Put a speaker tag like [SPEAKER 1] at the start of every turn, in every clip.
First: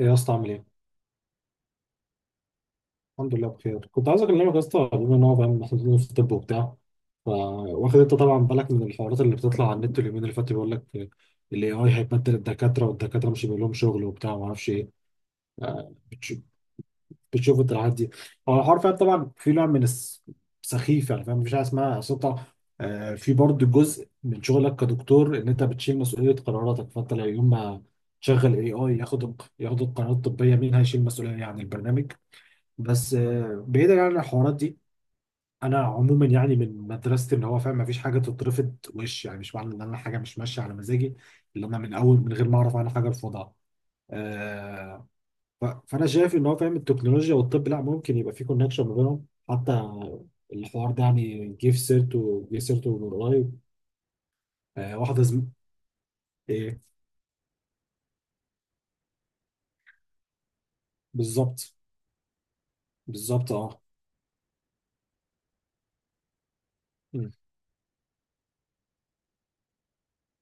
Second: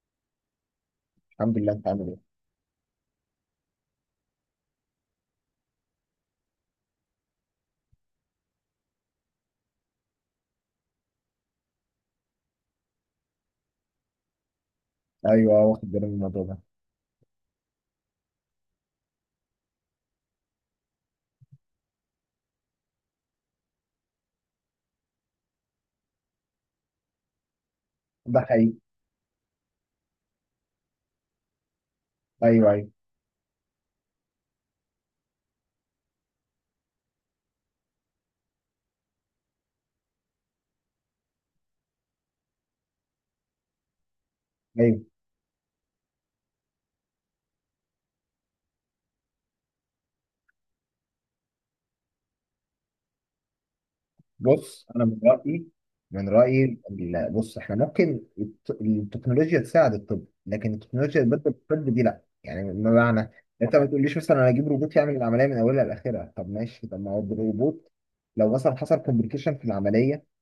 [SPEAKER 1] ايه يا اسطى عامل ايه؟
[SPEAKER 2] الحمد لله. انت عامل ايه؟
[SPEAKER 1] الحمد لله بخير، كنت عايز اكلمك يا اسطى بما ان هو فاهم محطوطين في الطب وبتاع. ف واخد انت طبعا بالك من الحوارات اللي بتطلع على النت اليومين اللي فاتوا، بيقول لك الاي اي هيبدل الدكاتره والدكاتره مش هيبقى لهم شغل وبتاع ما اعرفش ايه.
[SPEAKER 2] ايوه، واخد
[SPEAKER 1] آه،
[SPEAKER 2] بالي من
[SPEAKER 1] بتش-
[SPEAKER 2] الموضوع ده.
[SPEAKER 1] بتشوف انت الحاجات دي؟ هو الحوار فاهم طبعا في نوع من سخيف، يعني فاهم مفيش حاجه اسمها سلطه. في برضه جزء من شغلك كدكتور ان انت بتشيل مسؤوليه قراراتك، فانت لو يوم ما
[SPEAKER 2] ده
[SPEAKER 1] تشغل
[SPEAKER 2] حقيقي.
[SPEAKER 1] اي اي ياخد القرارات الطبيه، مين هيشيل مسؤوليه عن البرنامج؟
[SPEAKER 2] ايوه، ايوه،
[SPEAKER 1] بس بعيدا عن الحوارات دي، انا عموما يعني من مدرسه ان هو فاهم مفيش حاجه تترفض، وش يعني مش معنى ان انا حاجه مش ماشيه على مزاجي اللي انا من اول من غير ما اعرف عنها حاجه ارفضها.
[SPEAKER 2] ايوه.
[SPEAKER 1] آه فانا شايف ان هو فاهم التكنولوجيا والطب لا ممكن يبقى في كونكشن ما بينهم حتى. الحوار ده يعني جه في سيرته من قريب.
[SPEAKER 2] بص،
[SPEAKER 1] آه
[SPEAKER 2] انا من
[SPEAKER 1] واحده زم...
[SPEAKER 2] رايي، من رايي
[SPEAKER 1] ايه.
[SPEAKER 2] بص احنا ممكن التكنولوجيا تساعد الطب، لكن التكنولوجيا تبدل
[SPEAKER 1] بالظبط.
[SPEAKER 2] الطب دي لا، يعني بمعنى
[SPEAKER 1] بالظبط
[SPEAKER 2] انت
[SPEAKER 1] اه.
[SPEAKER 2] ما تقوليش مثلا انا اجيب روبوت يعمل العمليه من اولها لاخرها. طب ماشي، طب ما هو
[SPEAKER 1] مم.
[SPEAKER 2] الروبوت لو مثلا حصل كومبليكيشن في العمليه،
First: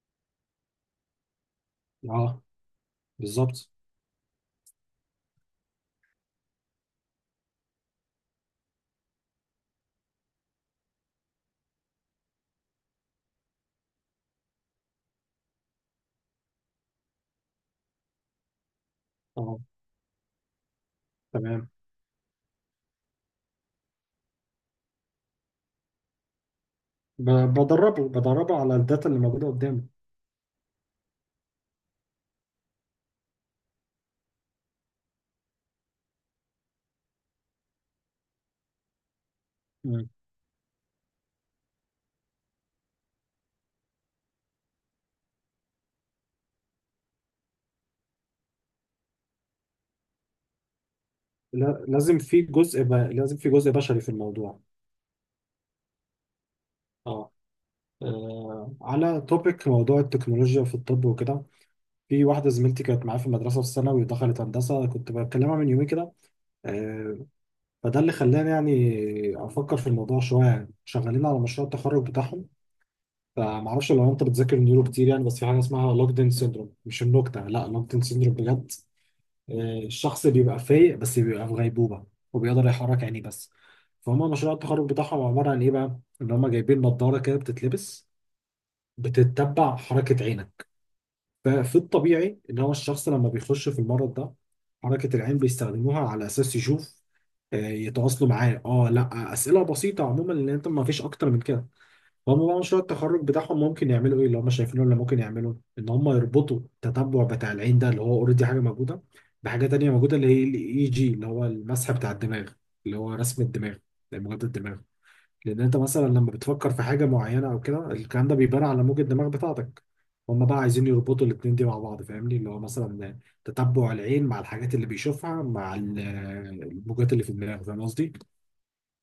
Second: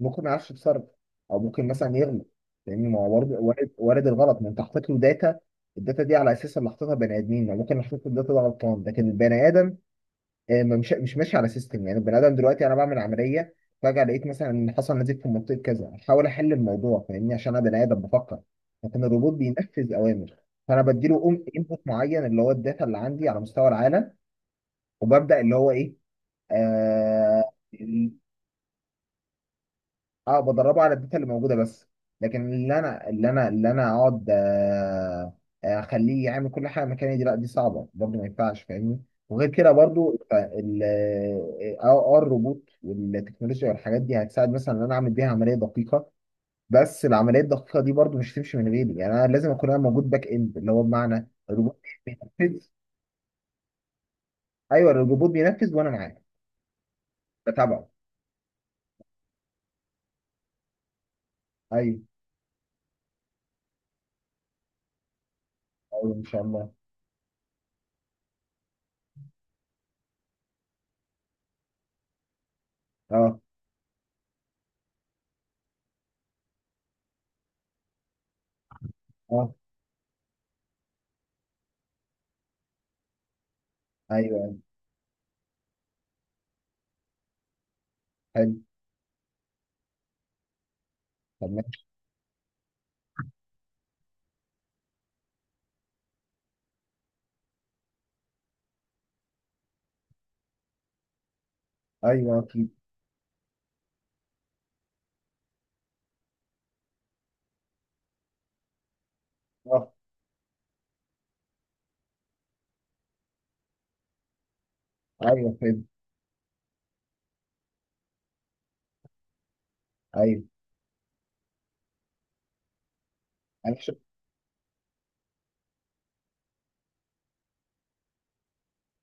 [SPEAKER 2] ممكن ما يعرفش يتصرف، او ممكن مثلا يغلط،
[SPEAKER 1] اه.
[SPEAKER 2] لان ما هو برضه
[SPEAKER 1] بالظبط
[SPEAKER 2] وارد وارد الغلط. ما انت حطيت له داتا، الداتا دي على اساس اللي حاططها بني ادمين، ما ممكن احط الداتا ده غلطان، لكن البني ادم ما مش ماشي على سيستم. يعني البني ادم دلوقتي انا بعمل عمليه، فجاه لقيت مثلا ان حصل نزيف في منطقه كذا، احاول احل الموضوع، فاهمني، عشان انا بني ادم بفكر، لكن الروبوت
[SPEAKER 1] اه.
[SPEAKER 2] بينفذ اوامر. فانا بديله
[SPEAKER 1] تمام.
[SPEAKER 2] انبوت معين، اللي هو الداتا اللي عندي على مستوى العالم، وببدا اللي هو ايه.
[SPEAKER 1] ب-
[SPEAKER 2] آه
[SPEAKER 1] بدربه بدربه على الداتا اللي موجوده قدامي.
[SPEAKER 2] اه بدربه على الداتا اللي موجوده بس. لكن اللي انا اقعد اخليه يعمل كل حاجه مكاني، دي لا، دي صعبه برضه، ما ينفعش، فاهمني. وغير كده برضه ال اه آه، آه، الروبوت والتكنولوجيا والحاجات دي هتساعد مثلا ان انا اعمل بيها عمليه دقيقه، بس العمليه الدقيقه دي برضه مش هتمشي من غيري. يعني انا لازم اكون انا موجود باك اند، اللي هو بمعنى الروبوت
[SPEAKER 1] لازم في
[SPEAKER 2] بينفذ.
[SPEAKER 1] جزء لازم في جزء بشري في الموضوع.
[SPEAKER 2] ايوه، الروبوت بينفذ وانا معاه
[SPEAKER 1] اه.
[SPEAKER 2] بتابعه.
[SPEAKER 1] على توبيك موضوع التكنولوجيا في الطب وكده،
[SPEAKER 2] ايوه،
[SPEAKER 1] في واحدة زميلتي كانت معايا في المدرسة في الثانوي ودخلت هندسة، كنت بكلمها من يومين كده.
[SPEAKER 2] ايوه، ان شاء الله.
[SPEAKER 1] آه، فده اللي خلاني يعني أفكر في الموضوع شوية، يعني شغالين على مشروع التخرج بتاعهم.
[SPEAKER 2] اه،
[SPEAKER 1] فمعرفش لو أنت بتذاكر نيورو كتير، يعني بس في حاجة اسمها لوكدين سيندروم، مش النكتة، لا لوكدين سيندروم بجد.
[SPEAKER 2] اه،
[SPEAKER 1] الشخص بيبقى فايق بس بيبقى في غيبوبة، وبيقدر يحرك عينيه بس. فهم مشروع
[SPEAKER 2] ايوه.
[SPEAKER 1] التخرج بتاعهم عبارة عن إيه بقى؟ إن هم جايبين نظارة كده بتتلبس،
[SPEAKER 2] حلو.
[SPEAKER 1] بتتبع حركة عينك.
[SPEAKER 2] طب
[SPEAKER 1] ففي
[SPEAKER 2] ماشي.
[SPEAKER 1] الطبيعي إن هو الشخص لما بيخش في المرض ده، حركة العين بيستخدموها على أساس يشوف، يتواصلوا معاه. اه لا، أسئلة بسيطة عموما، لأن أنت ما فيش أكتر من كده.
[SPEAKER 2] ايوه،
[SPEAKER 1] هم بقى
[SPEAKER 2] اكيد.
[SPEAKER 1] مشروع التخرج بتاعهم ممكن يعملوا ايه اللي هم شايفينه اللي ممكن يعملوا، ان هم يربطوا التتبع بتاع العين ده اللي هو اوريدي حاجه موجوده، بحاجه تانية
[SPEAKER 2] اه.
[SPEAKER 1] موجوده اللي هي الاي جي اللي هو المسح بتاع الدماغ، اللي هو رسم الدماغ، موجات الدماغ.
[SPEAKER 2] ايوه،
[SPEAKER 1] لان انت
[SPEAKER 2] فهمت.
[SPEAKER 1] مثلا لما بتفكر في حاجه معينه او كده، الكلام ده بيبان على موجة الدماغ بتاعتك.
[SPEAKER 2] ايوه،
[SPEAKER 1] هم بقى عايزين يربطوا الاتنين دي مع بعض فاهمني، اللي هو مثلا
[SPEAKER 2] انا ش...
[SPEAKER 1] تتبع العين مع الحاجات اللي بيشوفها مع الموجات اللي في الدماغ، فاهم قصدي؟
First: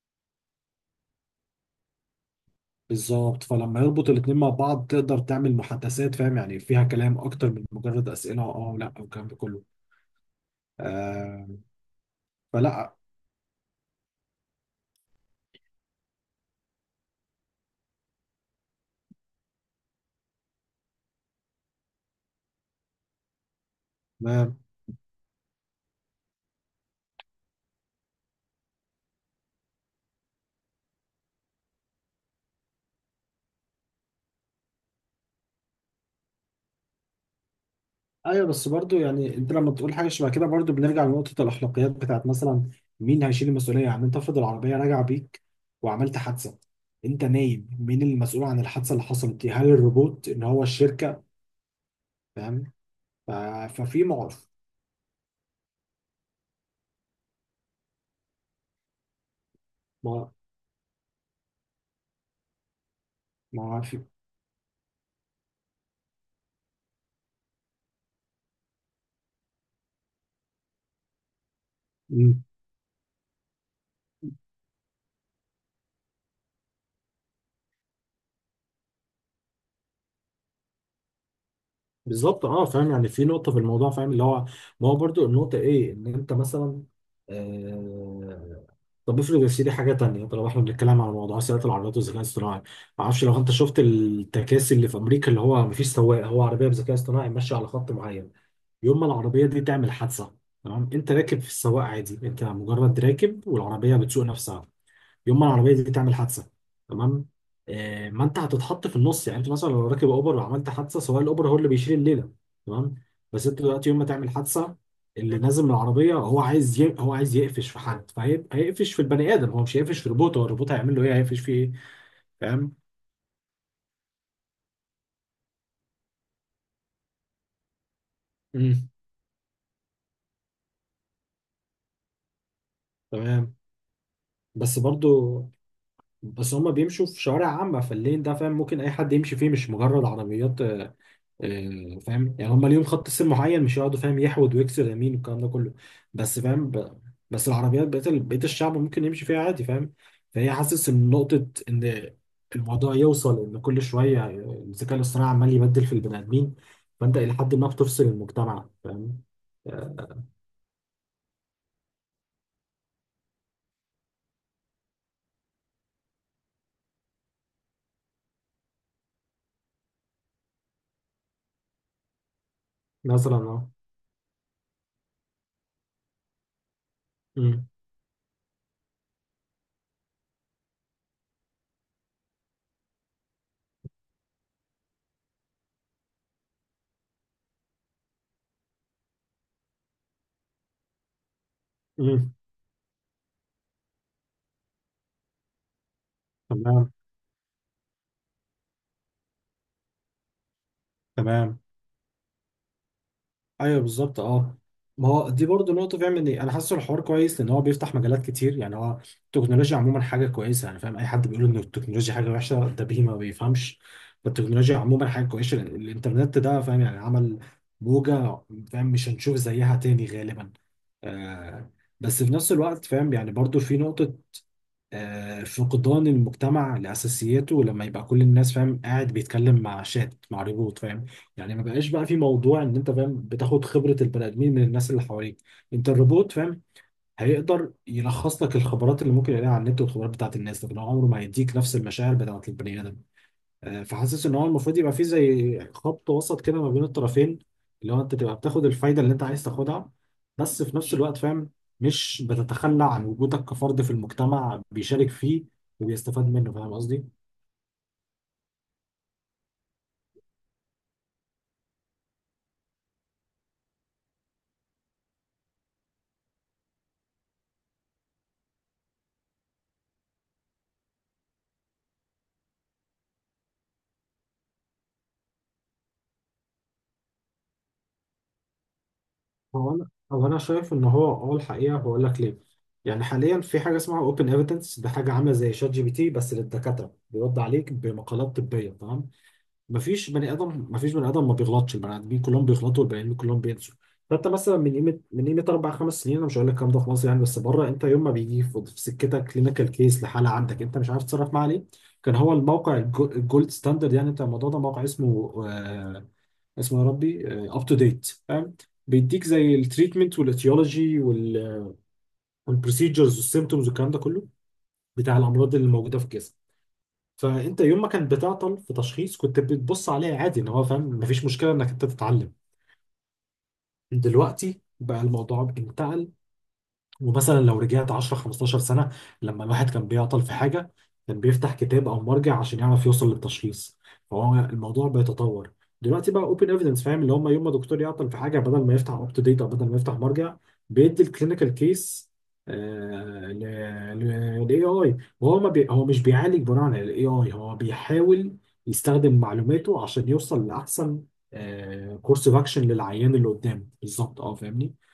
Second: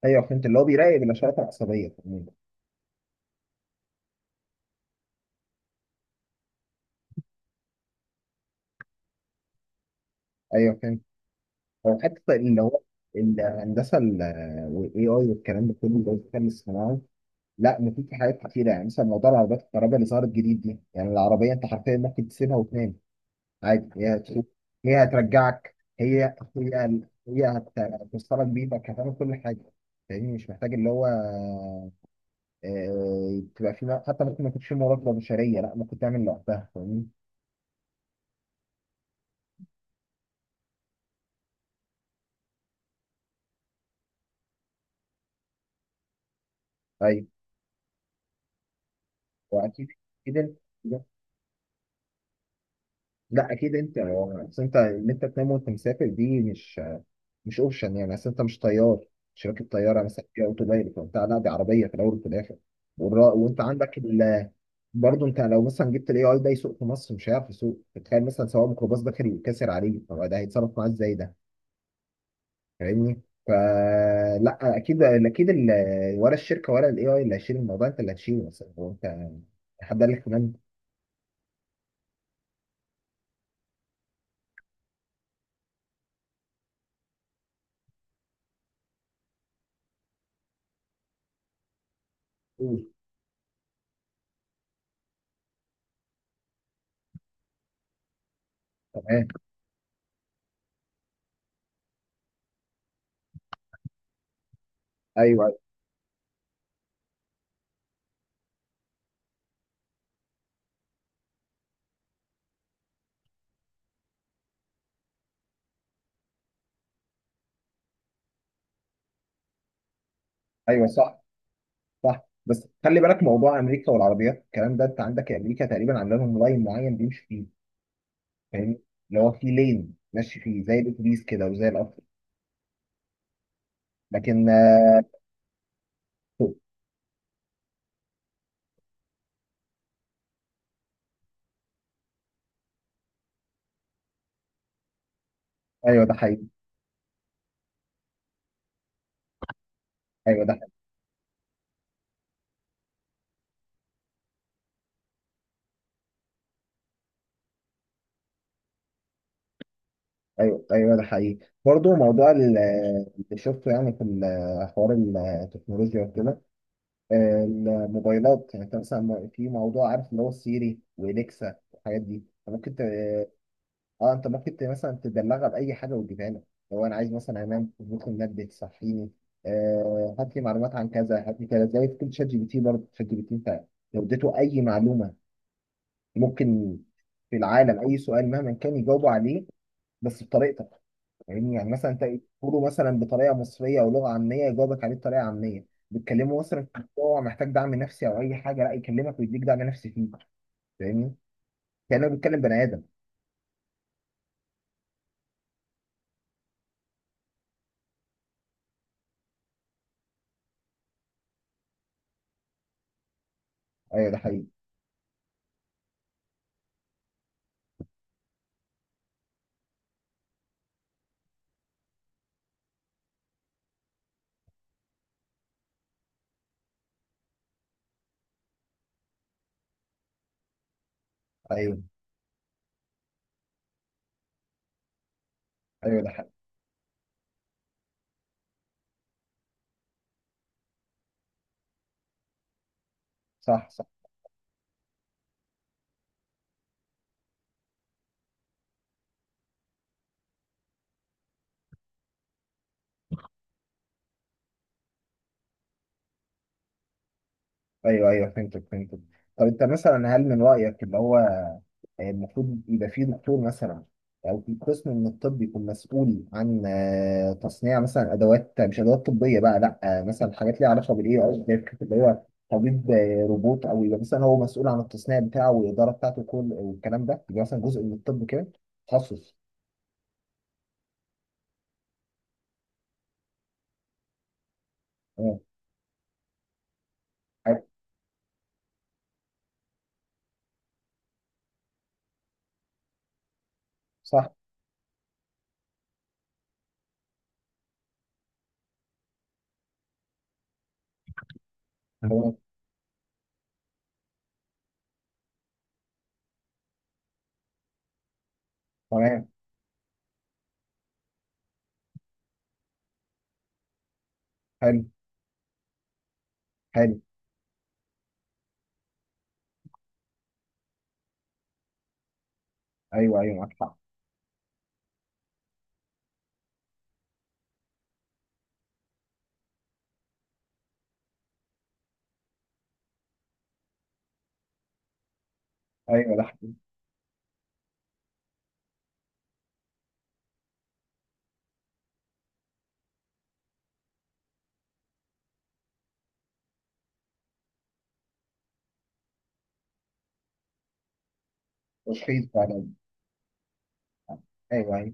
[SPEAKER 2] ايوه، فهمت، اللي هو بيراقب الاشارات العصبيه عموماً.
[SPEAKER 1] بالظبط، فلما يربط الاتنين مع بعض تقدر تعمل محادثات، فاهم يعني فيها كلام اكتر من مجرد اسئله اه ولا، والكلام ده كله.
[SPEAKER 2] ايوه، فهمت.
[SPEAKER 1] آه
[SPEAKER 2] هو حتى اللي هو
[SPEAKER 1] فلا.
[SPEAKER 2] الهندسه ال- والاي اي والكلام ده كله، اللي هو الذكاء الاصطناعي، لا مفيد في حاجات كتيره. يعني مثلا موضوع العربيات الكهرباء اللي ظهرت جديد دي، يعني العربيه انت حرفيا ممكن تسيبها وتنام عادي، هي هتسوق،
[SPEAKER 1] ما.
[SPEAKER 2] هي هترجعك، هتوصلك بيتك، هتعمل كل حاجه. فاهمني، مش محتاج اللي هو تبقى في، حتى ممكن ما يكونش في مراقبه بشريه، لا ممكن تعمل لوحدها، فاهمني.
[SPEAKER 1] ايوه. بس برضو يعني انت لما تقول حاجه شبه كده، برضو بنرجع لنقطه الاخلاقيات، بتاعت مثلا مين هيشيل المسؤوليه. يعني انت افرض العربيه راجعه بيك وعملت حادثه،
[SPEAKER 2] ايوه.
[SPEAKER 1] انت نايم، مين المسؤول عن الحادثه اللي حصلت دي؟ هل
[SPEAKER 2] واكيد،
[SPEAKER 1] الروبوت
[SPEAKER 2] اكيد
[SPEAKER 1] ان
[SPEAKER 2] انت.
[SPEAKER 1] هو الشركه؟ فاهم. ف-
[SPEAKER 2] لا، اكيد انت
[SPEAKER 1] ففي
[SPEAKER 2] هو.
[SPEAKER 1] معرف.
[SPEAKER 2] اصل انت ان انت تنام وانت مسافر، دي مش، مش اوبشن. يعني اصل انت مش طيار، مش راكب طياره مثلا
[SPEAKER 1] ما
[SPEAKER 2] في اوتو بايلوت وبتاع. لا، دي عربيه في الاول وفي الاخر، وانت
[SPEAKER 1] ما
[SPEAKER 2] عندك ال... برضه انت لو مثلا جبت الاي اي ده يسوق في مصر، مش هيعرف يسوق. تخيل مثلا سواق ميكروباص داخل يتكسر عليه، طب ده هيتصرف معاه ازاي ده؟
[SPEAKER 1] في
[SPEAKER 2] فاهمني. فلا، اكيد، اكيد ال... ولا الشركه ولا الاي اي اللي هيشيل الموضوع، انت اللي هتشيله. مثلا هو انت، حد قال لك؟ تمام.
[SPEAKER 1] بالظبط اه، فاهم يعني في نقطة في الموضوع فاهم اللي هو، ما هو برضو النقطة ايه ان انت مثلا. آه طب افرض يا سيدي حاجة تانية، طالما احنا بنتكلم على موضوع سيارة العربيات والذكاء الاصطناعي.
[SPEAKER 2] قول.
[SPEAKER 1] ما اعرفش لو انت شفت التكاسي اللي في امريكا اللي هو مفيش سواق، هو عربية بذكاء اصطناعي ماشية على خط معين. يوم ما
[SPEAKER 2] تمام.
[SPEAKER 1] العربية دي تعمل حادثة. تمام. انت راكب في السواق عادي، انت مجرد راكب والعربية بتسوق نفسها. يوم
[SPEAKER 2] ايوه،
[SPEAKER 1] ما
[SPEAKER 2] ايوه.
[SPEAKER 1] العربيه دي تعمل حادثه. تمام. ما انت هتتحط في النص، يعني انت مثلا لو راكب اوبر وعملت حادثه، سواء الاوبر هو اللي بيشيل الليله. تمام. بس انت دلوقتي يوم ما تعمل حادثه، اللي نازل من العربيه هو عايز هو عايز يقفش في حد، فهيقفش في البني ادم، هو مش هيقفش في روبوت، هو الروبوت
[SPEAKER 2] أيوه،
[SPEAKER 1] هيعمل له ايه،
[SPEAKER 2] صح،
[SPEAKER 1] هيقفش فيه ايه؟
[SPEAKER 2] صح. بس
[SPEAKER 1] فاهم.
[SPEAKER 2] خلي بالك، موضوع امريكا والعربيات الكلام ده، انت عندك امريكا تقريبا عامله لهم لاين معين بيمشي فيه. فاهمني،
[SPEAKER 1] امم.
[SPEAKER 2] اللي هو فيه لين ماشي فيه زي الاتوبيس كده وزي القطر.
[SPEAKER 1] تمام.
[SPEAKER 2] لكن
[SPEAKER 1] بس برضو، بس هما بيمشوا في شوارع عامة، فاللين ده فاهم ممكن أي حد يمشي فيه، مش مجرد عربيات. فاهم يعني هم ليهم خط سير معين، مش يقعدوا فاهم يحود ويكسر يمين والكلام ده كله.
[SPEAKER 2] ايوه، ده
[SPEAKER 1] بس
[SPEAKER 2] حقيقي.
[SPEAKER 1] فاهم بس العربيات بقيت بقيت الشعب ممكن يمشي فيها عادي، فاهم.
[SPEAKER 2] ايوه،
[SPEAKER 1] فهي
[SPEAKER 2] ده حقيقي.
[SPEAKER 1] حاسس ان نقطة ان الموضوع يوصل ان كل شوية الذكاء الاصطناعي عمال يبدل في البني ادمين، فانت الى حد ما بتفصل المجتمع، فاهم. آه،
[SPEAKER 2] ايوه، ايوه، ده حقيقي. برضه موضوع اللي شفته، يعني في حوار التكنولوجيا وكده، الموبايلات. يعني انت مثلا في موضوع، عارف اللي هو سيري واليكسا والحاجات دي، ممكن
[SPEAKER 1] مثلا اه.
[SPEAKER 2] اه، انت ممكن مثلا تدلعها باي حاجه وتجيبها لك. لو انا عايز مثلا
[SPEAKER 1] أمم،
[SPEAKER 2] انام، ممكن نبدا تصحيني. آه، هات لي معلومات عن كذا، هات لي كذا، زي في كل شات جي بي تي. برضه شات جي بي تي انت لو اديته اي معلومه، ممكن في العالم اي سؤال مهما كان يجاوبه عليه، بس بطريقتك. يعني, مثلا انت
[SPEAKER 1] أمم،
[SPEAKER 2] تقوله مثلا بطريقه مصريه او لغه عاميه، يجاوبك عليه بطريقه عاميه. بتكلمه مثلا في
[SPEAKER 1] تمام.
[SPEAKER 2] موضوع محتاج دعم نفسي او اي حاجه، لا يكلمك ويديك دعم نفسي فيه، فاهمني،
[SPEAKER 1] تمام.
[SPEAKER 2] كانه بيتكلم بني ادم.
[SPEAKER 1] ايوه بالظبط اه. ما هو دي برضه نقطة فاهم، ان انا حاسه الحوار كويس لان هو بيفتح مجالات كتير. يعني هو التكنولوجيا عموما حاجة كويسة، يعني فاهم اي حد بيقول ان التكنولوجيا حاجة وحشة ده بيه ما بيفهمش.
[SPEAKER 2] ايوه، ده حقيقي.
[SPEAKER 1] فالتكنولوجيا عموما حاجة كويسة، لأن الانترنت ده فاهم يعني عمل موجة، فاهم مش هنشوف زيها تاني غالبا. آه بس في نفس الوقت فاهم يعني برضه في نقطة، فقدان المجتمع لأساسياته لما يبقى كل الناس فاهم قاعد بيتكلم مع شات مع ريبوت، فاهم، يعني ما
[SPEAKER 2] ايوه،
[SPEAKER 1] بقاش بقى في موضوع ان انت فاهم بتاخد خبرة البني آدمين من الناس اللي حواليك. انت
[SPEAKER 2] ايوه، ده حقيقي.
[SPEAKER 1] الروبوت فاهم هيقدر يلخص لك الخبرات اللي ممكن يلاقيها على النت والخبرات بتاعت الناس، لكن هو عمره ما هيديك نفس المشاعر بتاعت البني آدم.
[SPEAKER 2] صح.
[SPEAKER 1] فحاسس ان هو المفروض يبقى فيه زي خط وسط كده ما بين الطرفين، اللي هو انت تبقى بتاخد الفايده اللي انت عايز تاخدها، بس في نفس الوقت فاهم مش بتتخلى عن وجودك كفرد في المجتمع بيشارك فيه وبيستفاد منه، فاهم قصدي؟
[SPEAKER 2] ايوه، ايوه، فهمتك، فهمتك. طب انت مثلا هل من رايك اللي هو المفروض يبقى فيه دكتور مثلا، او في قسم من الطب يكون مسؤول عن تصنيع مثلا ادوات، مش ادوات طبيه بقى، لا مثلا حاجات ليها علاقه بالاي او اللي هو طبيب روبوت، او يبقى مثلا هو مسؤول عن التصنيع بتاعه والاداره بتاعته وكل والكلام ده، يبقى مثلا جزء من الطب كده، تخصص.
[SPEAKER 1] هو انا شايف ان هو، اه، الحقيقه هقول لك ليه. يعني حاليا في حاجه اسمها اوبن ايفيدنس، ده حاجه عامله
[SPEAKER 2] تمام.
[SPEAKER 1] زي شات جي بي تي بس للدكاتره، بيرد
[SPEAKER 2] حلو.
[SPEAKER 1] عليك بمقالات طبيه. تمام. مفيش بني ادم ما بيغلطش، البني ادمين كلهم بيغلطوا والبني ادمين كلهم بينسوا. فانت
[SPEAKER 2] صح.
[SPEAKER 1] مثلا من قيمه اربع خمس سنين، انا مش هقول لك الكلام ده في مصر يعني بس بره، انت يوم ما بيجي في سكتك كلينيكال كيس لحاله عندك انت مش عارف تتصرف معاه ليه، كان هو
[SPEAKER 2] تمام.
[SPEAKER 1] الموقع الجولد ستاندرد. يعني انت الموضوع ده موقع اسمه آه اسمه يا ربي اب تو ديت، فاهم، بيديك
[SPEAKER 2] تمام.
[SPEAKER 1] زي التريتمنت والاتيولوجي والبروسيجرز والسيمتومز والكلام ده كله
[SPEAKER 2] حلو.
[SPEAKER 1] بتاع الامراض اللي موجوده في الجسم.
[SPEAKER 2] حلو.
[SPEAKER 1] فانت يوم ما كانت بتعطل في تشخيص، كنت بتبص عليها عادي، ان هو فاهم مفيش مشكله انك انت تتعلم.
[SPEAKER 2] ايوه، ايوه، معاك حق.
[SPEAKER 1] دلوقتي بقى الموضوع انتقل. ومثلا لو رجعت 10 15 سنة، لما الواحد كان بيعطل في حاجة كان بيفتح كتاب أو مرجع عشان يعرف يوصل للتشخيص. فهو الموضوع بيتطور. دلوقتي
[SPEAKER 2] ايوه،
[SPEAKER 1] بقى
[SPEAKER 2] ده
[SPEAKER 1] اوبن ايفيدنس فاهم، اللي هم يوم ما دكتور يعطل في حاجة بدل ما يفتح اب تو ديت أو بدل ما يفتح مرجع، بيدي الكلينيكال كيس للاي اي، وهو ما بي... هو مش بيعالج بناء على الاي اي، هو بيحاول يستخدم معلوماته عشان يوصل لأحسن
[SPEAKER 2] تشخيص
[SPEAKER 1] كورس اوف اكشن
[SPEAKER 2] فعلا.
[SPEAKER 1] للعيان اللي قدامه، بالظبط اه، فاهمني.
[SPEAKER 2] ايوه، ايوه.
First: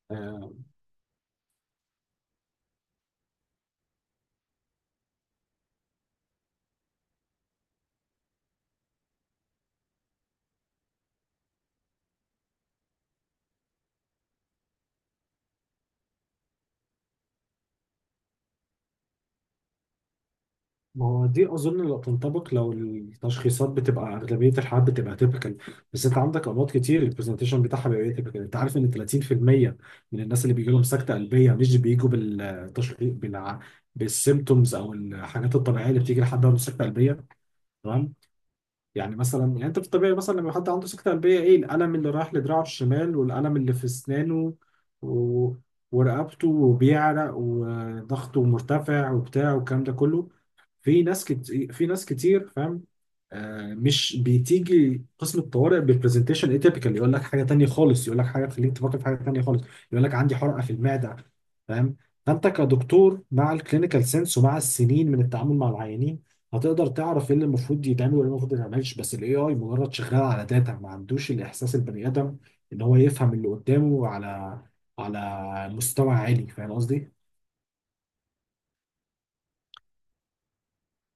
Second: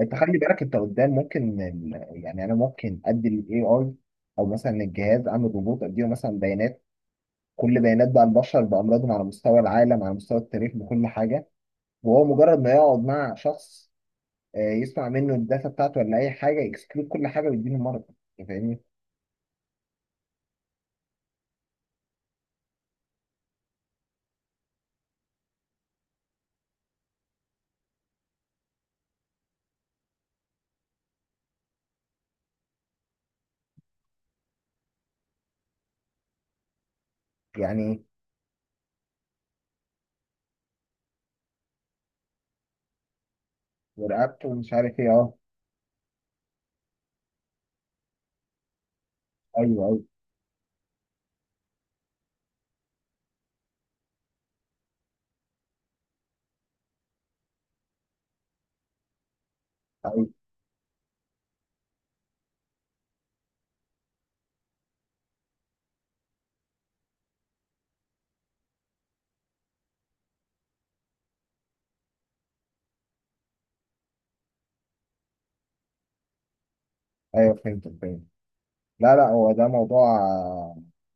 [SPEAKER 2] انت خلي
[SPEAKER 1] آه،
[SPEAKER 2] بالك، انت قدام ممكن يعني انا ممكن ادي الاي اي، او مثلا الجهاز، اعمل روبوت اديله مثلا بيانات، كل بيانات بقى البشر بامراضهم على مستوى العالم، على مستوى التاريخ، بكل حاجه، وهو مجرد ما يقعد مع شخص، يسمع منه الداتا بتاعته ولا اي حاجه، يكسكلود كل حاجه ويديله المرض، انت فاهمني.
[SPEAKER 1] ما هو دي اظن لو تنطبق لو التشخيصات بتبقى، اغلبيه الحالات بتبقى تيبيكال، بس انت عندك امراض كتير البرزنتيشن بتاعها بيبقى تيبيكال. انت عارف ان 30% من الناس اللي بيجي لهم سكته قلبيه مش بيجوا بالتشخيص بالسيمتومز او الحاجات الطبيعيه اللي بتيجي لحد عنده سكته قلبيه.
[SPEAKER 2] يعني
[SPEAKER 1] تمام. يعني مثلا يعني انت في الطبيعي مثلا لما حد عنده سكتة قلبية، ايه الألم اللي رايح لدراعه الشمال والألم اللي في
[SPEAKER 2] ورقبته
[SPEAKER 1] أسنانه
[SPEAKER 2] ومش عارف ايه، اه،
[SPEAKER 1] و... ورقبته، وبيعرق وضغطه مرتفع وبتاع
[SPEAKER 2] ايوه،
[SPEAKER 1] والكلام ده
[SPEAKER 2] ايوه.
[SPEAKER 1] كله. في ناس كتير، في ناس كتير فاهم، مش بتيجي قسم الطوارئ ببرزنتيشن اتيبيكال، يقول لك حاجة تانية خالص، يقول لك حاجة تخليك تفكر في حاجة تانية خالص، يقول لك
[SPEAKER 2] ايوه،
[SPEAKER 1] عندي حرقة في المعدة، فاهم. فانت كدكتور مع الكلينيكال سنس ومع السنين من التعامل مع العيانين هتقدر تعرف ايه اللي المفروض يتعمل وايه اللي المفروض ما يتعملش. بس الاي اي مجرد شغال على داتا، ما عندوش الاحساس البني ادم ان هو يفهم اللي قدامه على على مستوى عالي، فاهم قصدي؟
[SPEAKER 2] ايوه، فهمت، فهمت. لا، لا، هو ده موضوع،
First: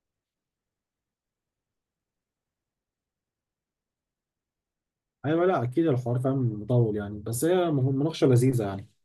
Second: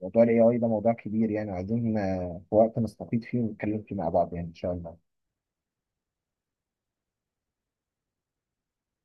[SPEAKER 2] الاي اي ده موضوع كبير. يعني عايزين في وقت نستفيد فيه ونتكلم فيه مع بعض، يعني ان شاء الله.
[SPEAKER 1] ايوه لا اكيد، الحوار فاهم مطول يعني، بس هي مناقشه لذيذه يعني.